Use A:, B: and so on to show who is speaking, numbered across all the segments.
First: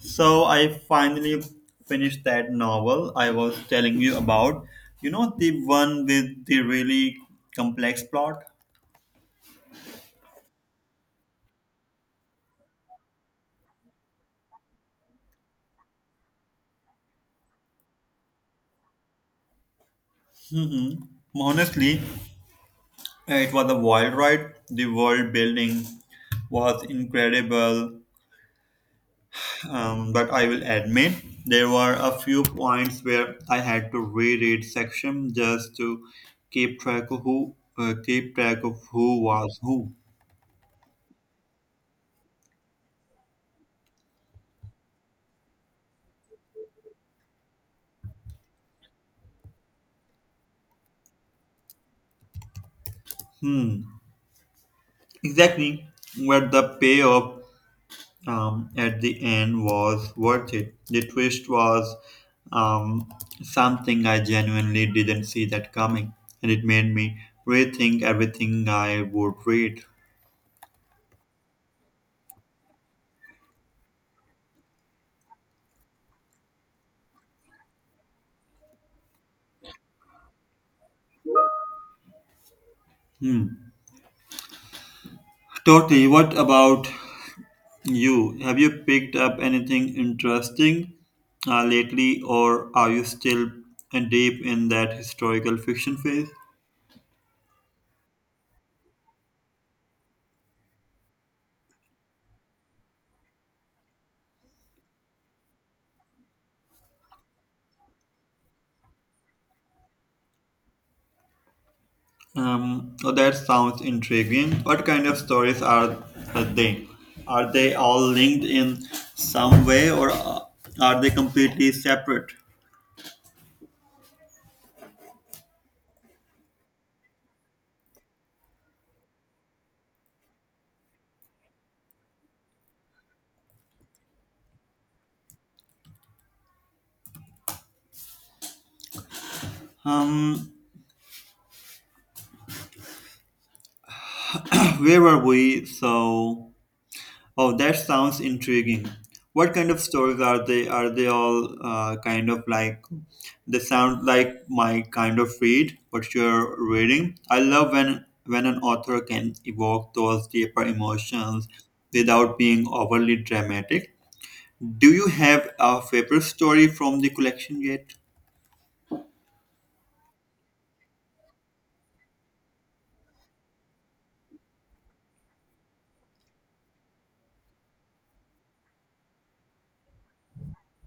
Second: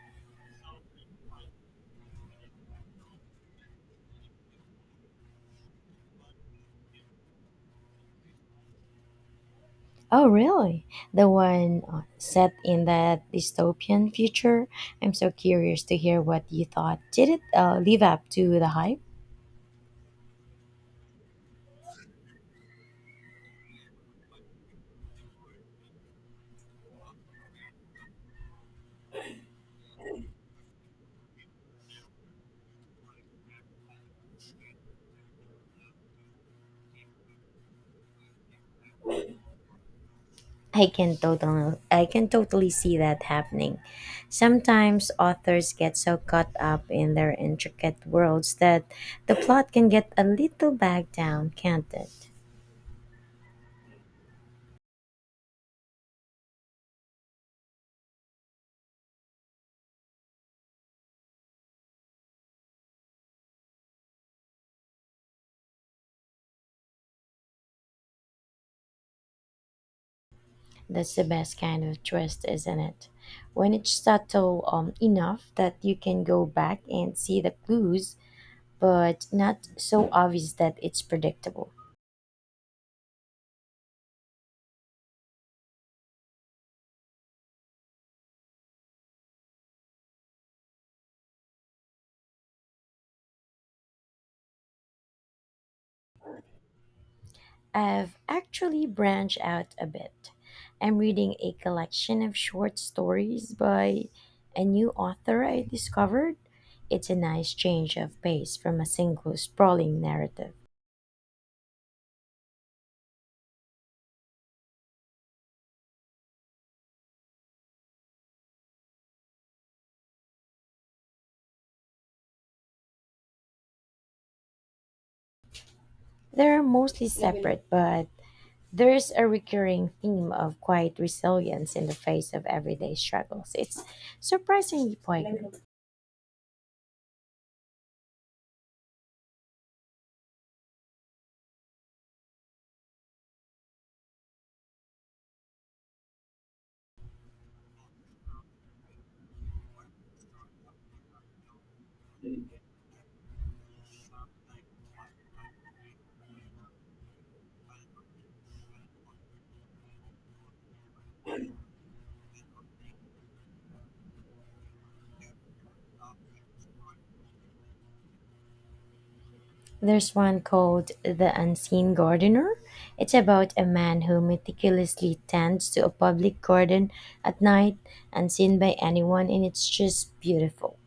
A: So I finally finished that novel I was telling you about. You know, the one with the really complex plot?
B: Oh, really? The one set in that dystopian future? I'm so curious to hear what you thought. Did it live up to the hype?
A: Mm-hmm. Honestly, it was a wild ride. The world building was incredible, but I will admit there were a few points where I had to reread section just to keep track of who keep track of who was who.
B: I can totally see that happening. Sometimes authors get so caught up in their intricate worlds that the plot can get a little bogged down, can't it?
A: Hmm. Exactly where the payoff at the end was worth it. The twist was um, something I genuinely didn't see that coming, and it made me rethink everything I would read.
B: That's the best kind of twist, isn't it? When it's subtle enough that you can go back and see the clues, but not so obvious that it's predictable.
A: Hmm. Totally. What about you? Have you picked up anything interesting lately, or are you still deep in that historical fiction phase?
B: I've actually branched out a bit. I'm reading a collection of short stories by a new author I discovered. It's a nice change of pace from a single sprawling narrative.
A: Oh, that sounds intriguing. What kind of stories are they? Are they all linked in some way, or are they completely separate?
B: They're mostly separate, but there is a recurring theme of quiet resilience in the face of everyday struggles. It's surprisingly poignant.
A: Um, where were we? So. Oh, that sounds intriguing. What kind of stories are they? Are they all kind of like they sound like my kind of read? What you're reading? I love when an author can evoke those deeper emotions without being overly dramatic. Do you have a favorite story from the collection yet?
B: There's one called The Unseen Gardener. It's about a man who meticulously tends to a public garden at night, unseen by anyone, and it's just beautiful.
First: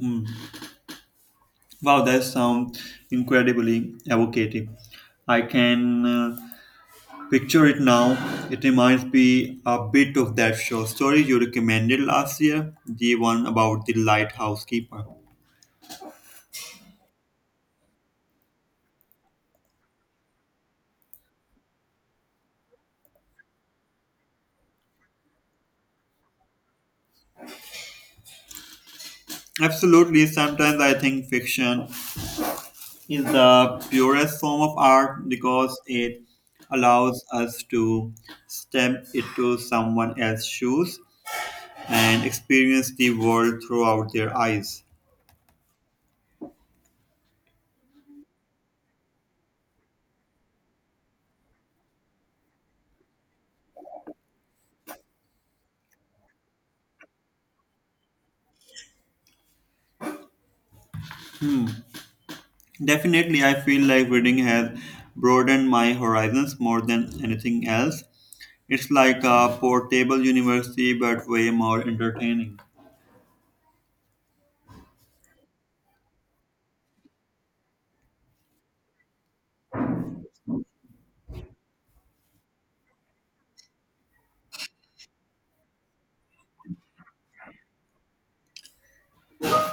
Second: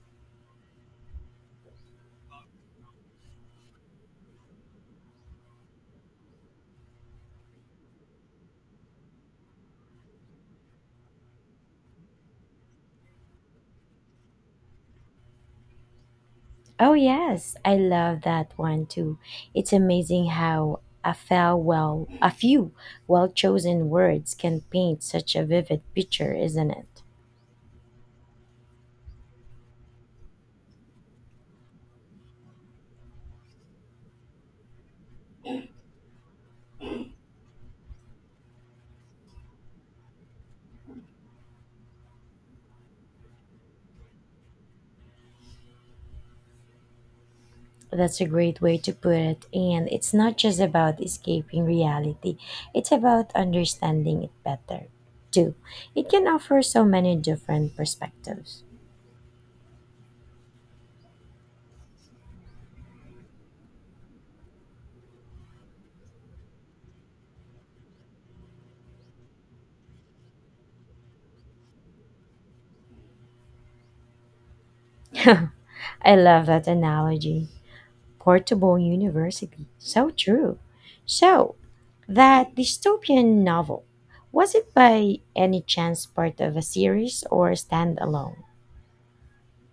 A: Hmm. Wow, that sounds incredibly evocative. I can. Picture it now. It reminds me a bit of that short story you recommended last year, the one about the lighthouse keeper.
B: Oh, yes, I love that one too. It's amazing how a few well chosen words can paint such a vivid picture, isn't it?
A: Absolutely, sometimes I think fiction is the purest form of art because it allows us to step into someone else's shoes and experience the world throughout their eyes.
B: That's a great way to put it. And it's not just about escaping reality, it's about understanding it better, too. It can offer so many different perspectives.
A: Definitely, I feel like reading has broadened my horizons more than anything else. It's like a portable university, but way more entertaining.
B: I love that analogy. Portable university. So true. So, that dystopian novel, was it by any chance part of a series or standalone?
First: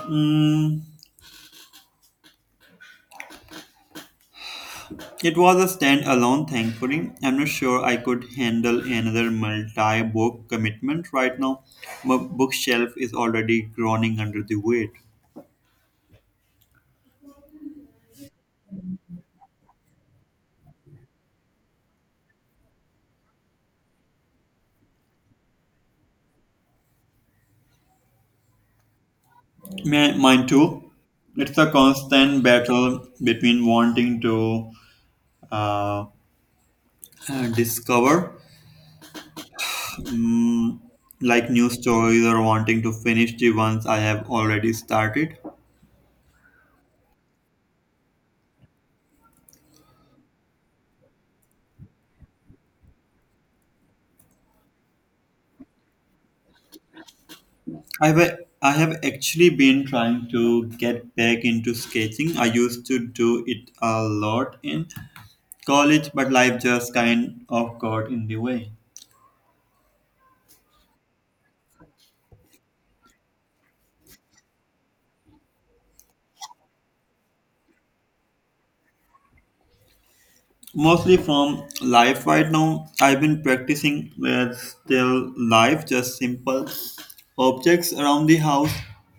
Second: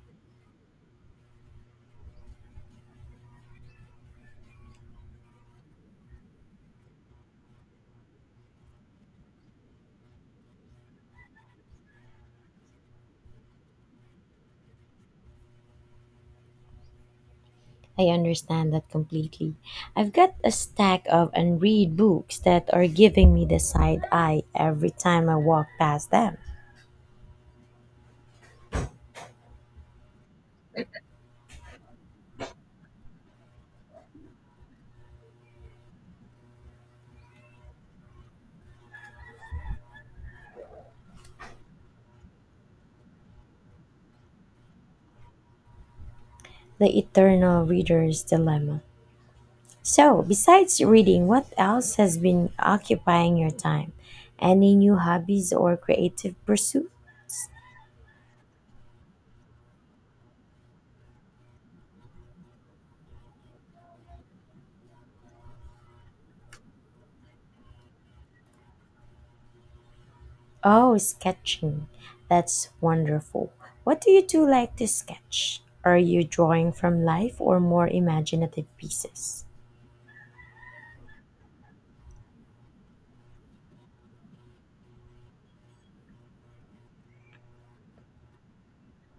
A: Mm, it was a standalone, thankfully. I'm not sure I could handle another multi book commitment right now. My bookshelf is already groaning under the weight.
B: I understand that completely. I've got a stack of unread books that are giving me the side eye every time I walk past them.
A: Mine too. It's a constant battle between wanting to uh, discover like new stories or wanting to finish the ones I have already started.
B: The Eternal Reader's Dilemma. So, besides reading, what else has been occupying your time? Any new hobbies or creative pursuit?
A: I've I have actually been trying to get back into sketching. I used to do it a lot in college, but life just kind of got in the way.
B: Oh, sketching. That's wonderful. What do like to sketch? Are you drawing from life or more imaginative pieces?
A: Mostly from life right now. I've been practicing with still life, just simple objects around the house.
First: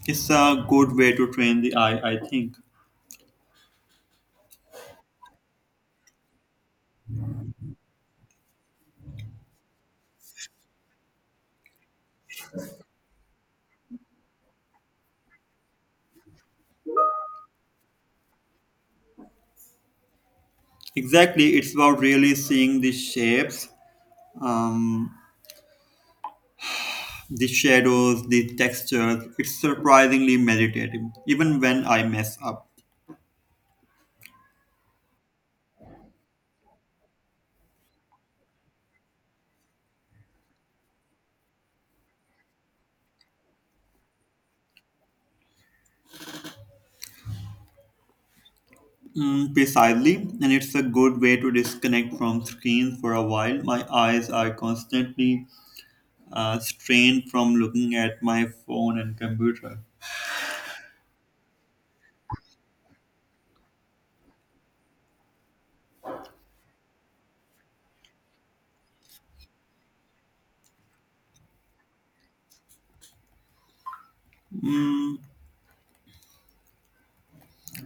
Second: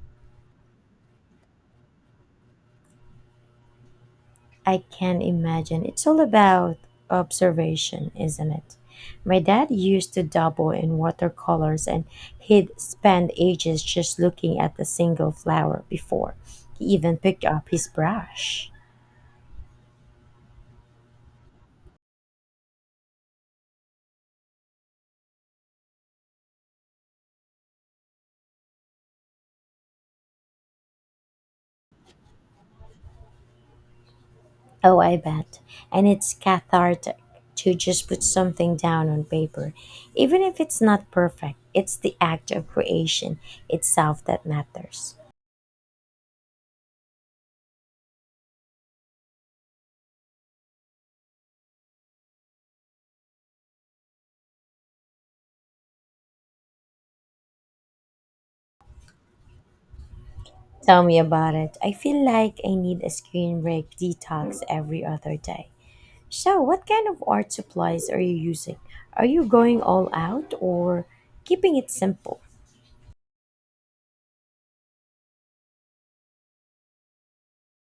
A: It's a good way to train the eye, I think.
B: I can imagine. It's all about observation, isn't it? My dad used to dabble in watercolors and he'd spend ages just looking at a single flower before he even picked up his brush.
A: Exactly, it's about really seeing the shapes. Um, The shadows, the textures, it's surprisingly meditative, even when I mess up.
B: Oh, I bet. And it's cathartic to just put something down on paper. Even if it's not perfect, it's the act of creation itself that matters.
A: Mm, precisely, and it's a good way to disconnect from screens for a while. My eyes are constantly strained from looking at my phone and computer.
B: Tell me about it. I feel like I need a screen break detox every other day. So, what kind of art supplies are you using? Are you going all out or keeping it simple?
A: Mm,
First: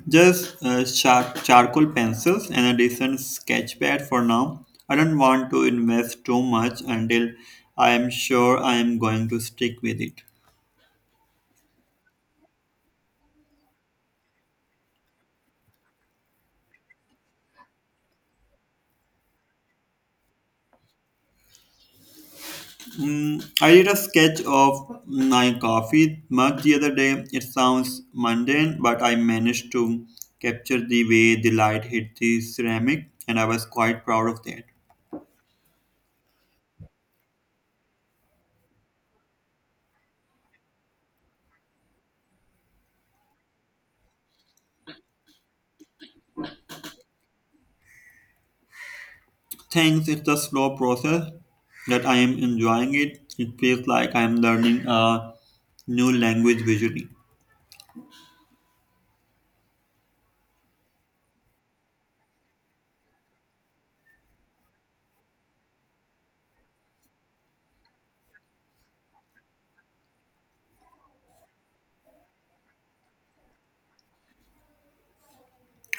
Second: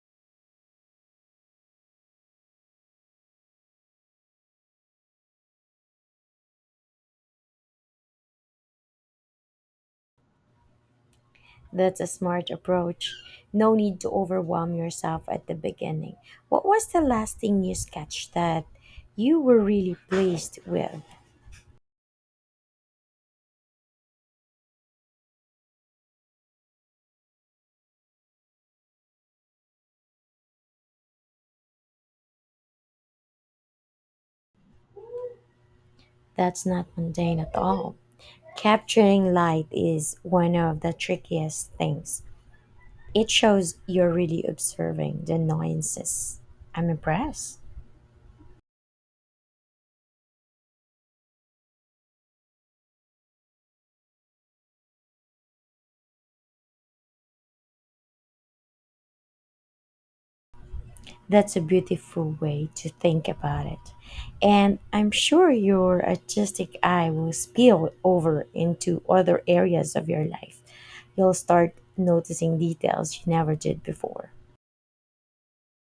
A: just charcoal pencils and a decent sketch pad for now. I don't want to invest too much until I am sure I am going to stick with it.
B: That's a smart approach. No need to overwhelm yourself at the beginning. What was the last thing you sketched that you were really pleased with?
A: Mm, I did a sketch of my coffee mug the other day. It sounds mundane, but I managed to capture the way the light hit the ceramic, and I was quite proud of that.
B: That's not mundane at all. Capturing light is one of the trickiest things. It shows you're really observing the nuances. I'm impressed.
A: Thanks, it's a slow process that I am enjoying it. It feels like I am learning a new language visually.
B: That's a beautiful way to think about it. And I'm sure your artistic eye will spill over into other areas of your life. You'll start noticing details you never did before.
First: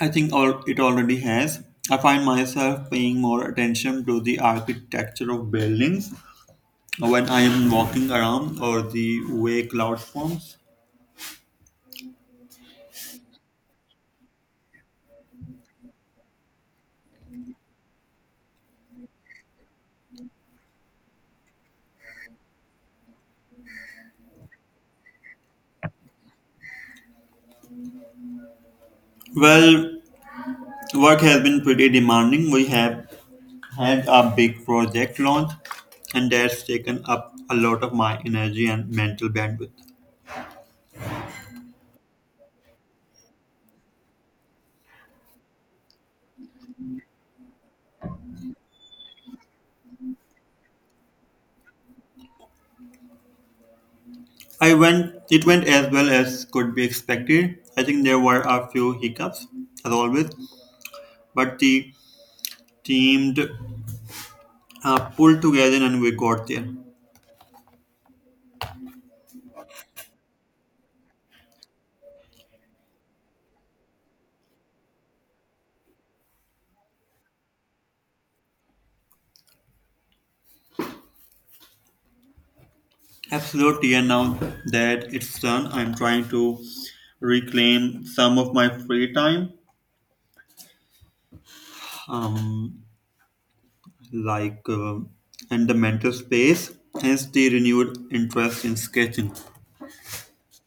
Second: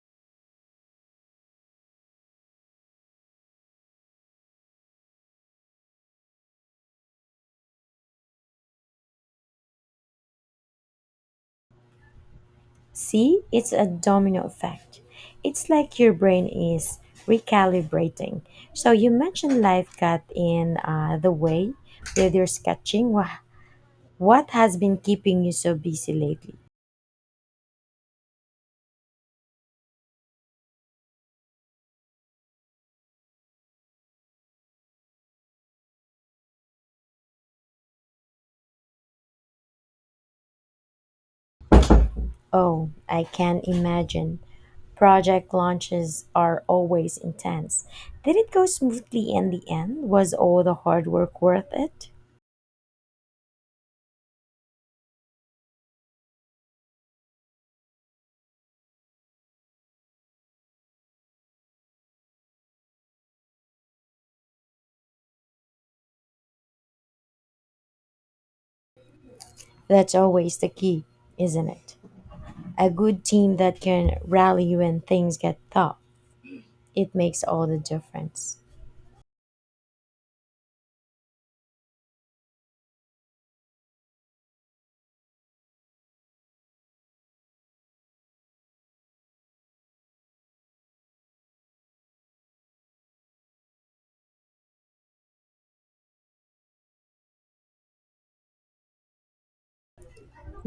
A: I think all it already has. I find myself paying more attention to the architecture of buildings when I am walking around or the way clouds forms.
B: See, it's a domino effect. It's like your brain is recalibrating. So you mentioned life got in the way with your sketching. Wow, what has been keeping you so busy lately?
A: Well, work has been pretty demanding. We have had a big project launch, and that's taken up a lot of my energy and mental bandwidth.
B: Oh, I can imagine. Project launches are always intense. Did it go smoothly in the end? Was all the hard work worth it?
A: I went it went as well as could be expected. I think there were a few hiccups, as always, but the team pulled together and we got there.
B: That's always the key, isn't it? A good team that can rally you when things get tough. It makes all the difference.
A: Absolutely, and now that it's done, I'm trying to reclaim some of my free time. Um, like uh, and the mental space, hence the renewed interest in sketching.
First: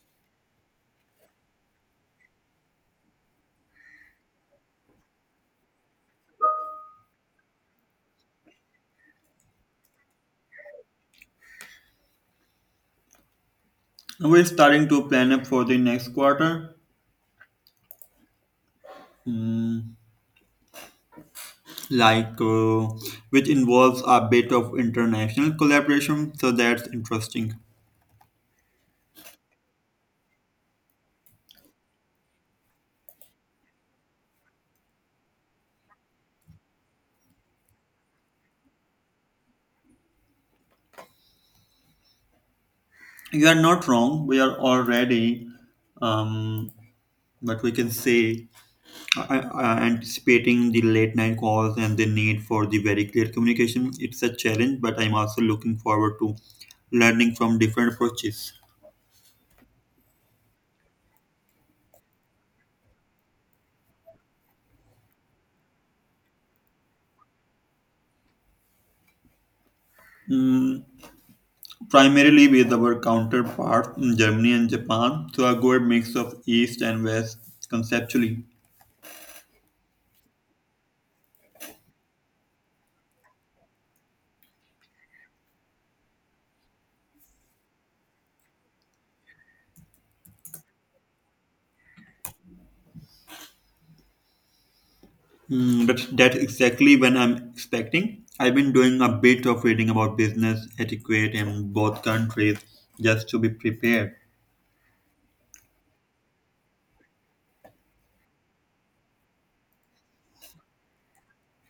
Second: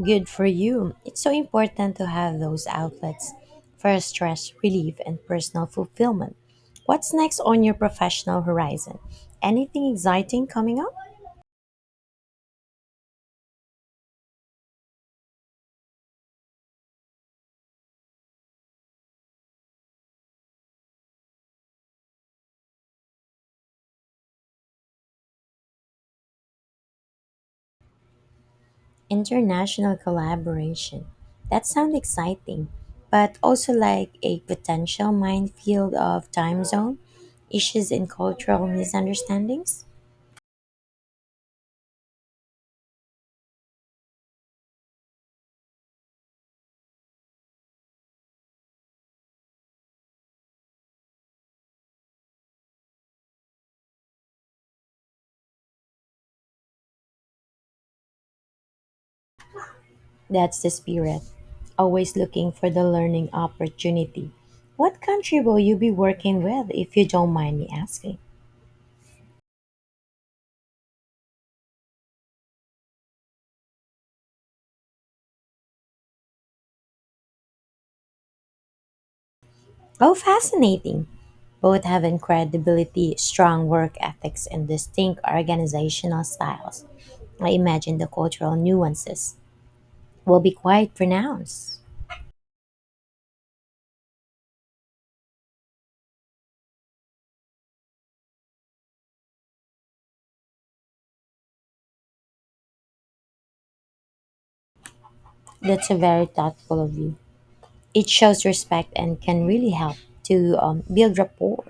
B: Good for you. It's so important to have those outlets for stress relief and personal fulfillment. What's next on your professional horizon? Anything exciting coming up?
A: We're starting to plan up for the next quarter, mm, like uh, which involves a bit of international collaboration, so that's interesting.
B: International collaboration. That sounds exciting, but also like a potential minefield of time zone issues and cultural misunderstandings.
A: You are not wrong. We are already, um, what we can say, uh, anticipating the late night calls and the need for the very clear communication. It's a challenge, but I'm also looking forward to learning from different approaches.
B: That's the spirit, always looking for the learning opportunity. What country will you be working with, if you don't mind me asking?
A: Mm, primarily with our counterparts in Germany and Japan, so a good mix of East and West conceptually.
B: Oh, fascinating! Both have incredibility, strong work ethics, and distinct organizational styles. I imagine the cultural nuances will be quite pronounced.
A: Mm, but that's exactly when I'm expecting. I've been doing a bit of reading about business etiquette in both countries just to be prepared.
B: That's a very thoughtful of you. It shows respect and can really help to build rapport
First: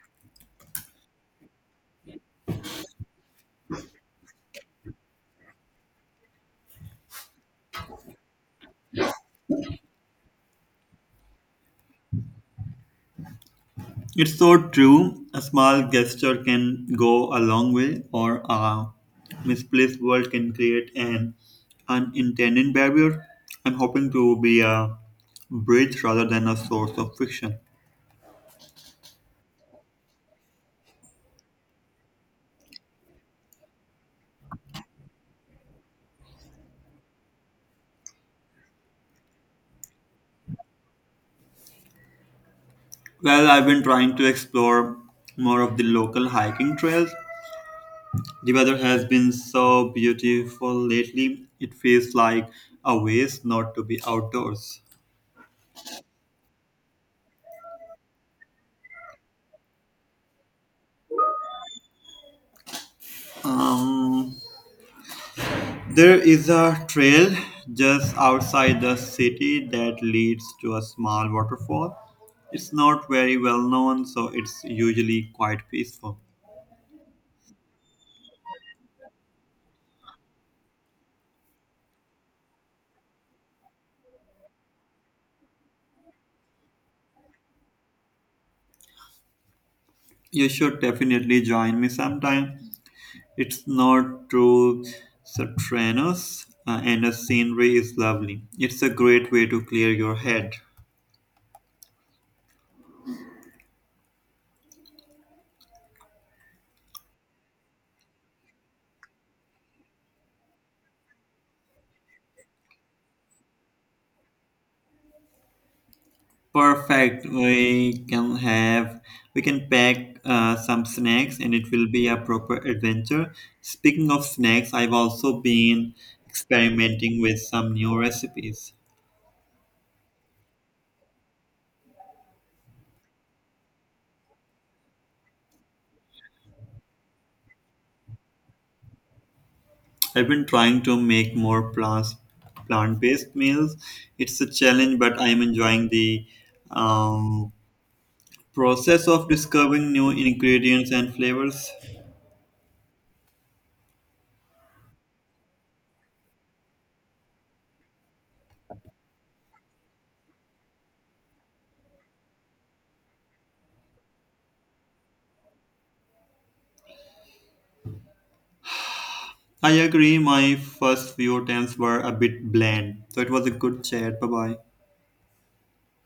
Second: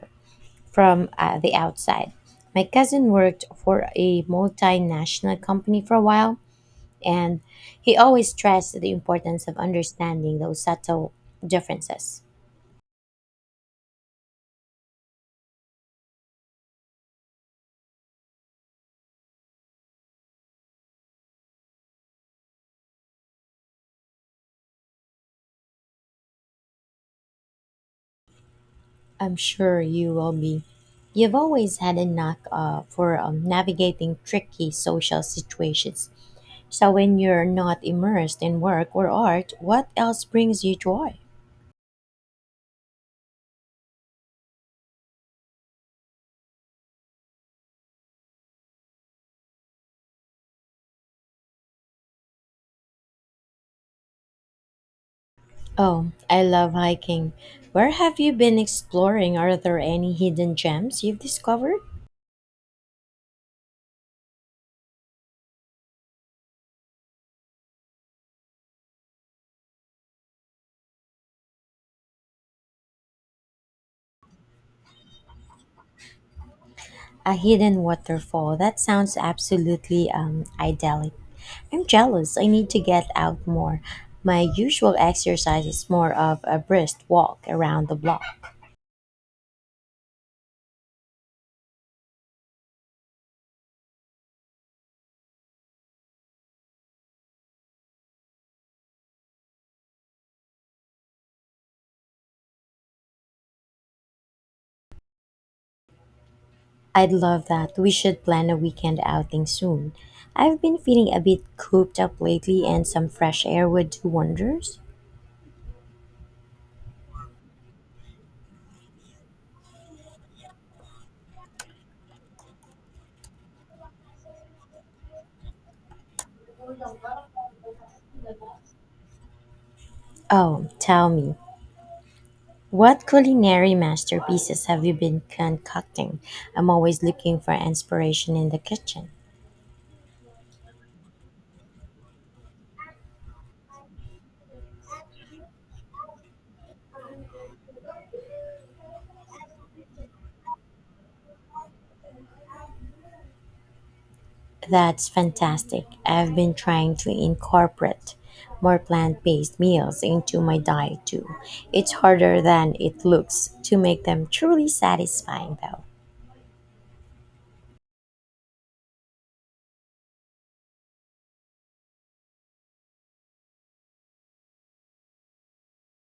B: from the outside. My cousin worked for a multinational company for a while, and he always stressed the importance of understanding those subtle differences.
A: It's so true. A small gesture can go a long way, or a misplaced word can create an unintended barrier. I'm hoping to be a bridge rather than a source of friction.
B: I'm sure you will be. You've always had a knack for navigating tricky social situations. So, when you're not immersed in work or art, what else brings you joy?
A: Well, I've been trying to explore more of the local hiking trails. The weather has been so beautiful lately, it feels like a waste not to be outdoors.
B: Oh, I love hiking. Where have you been exploring? Are there any hidden gems you've discovered?
A: Um, There is a trail just outside the city that leads to a small waterfall. It's not very well known, so it's usually quite peaceful.
B: A hidden waterfall. That sounds absolutely idyllic. I'm jealous. I need to get out more. My usual exercise is more of a brisk walk around the block.
A: You should definitely join me sometime. It's not too strenuous, and the scenery is lovely. It's a great way to clear your head.
B: I'd love that. We should plan a weekend outing soon. I've been feeling a bit cooped up lately, and some fresh air would do wonders.
A: Perfect. We can pack some snacks and it will be a proper adventure. Speaking of snacks, I've also been experimenting with some new recipes.
B: Oh, tell me, what culinary masterpieces have you been concocting? I'm always looking for inspiration in the kitchen.
A: I've been trying to make more plants plant-based meals. It's a challenge, but I'm enjoying the um, process of discovering new ingredients and flavors.
B: That's fantastic. I've been trying to incorporate more plant based meals into my diet too. It's harder than it looks to make them truly satisfying though.
A: I agree, my first few attempts were a bit bland, so it was a good chat. Bye bye.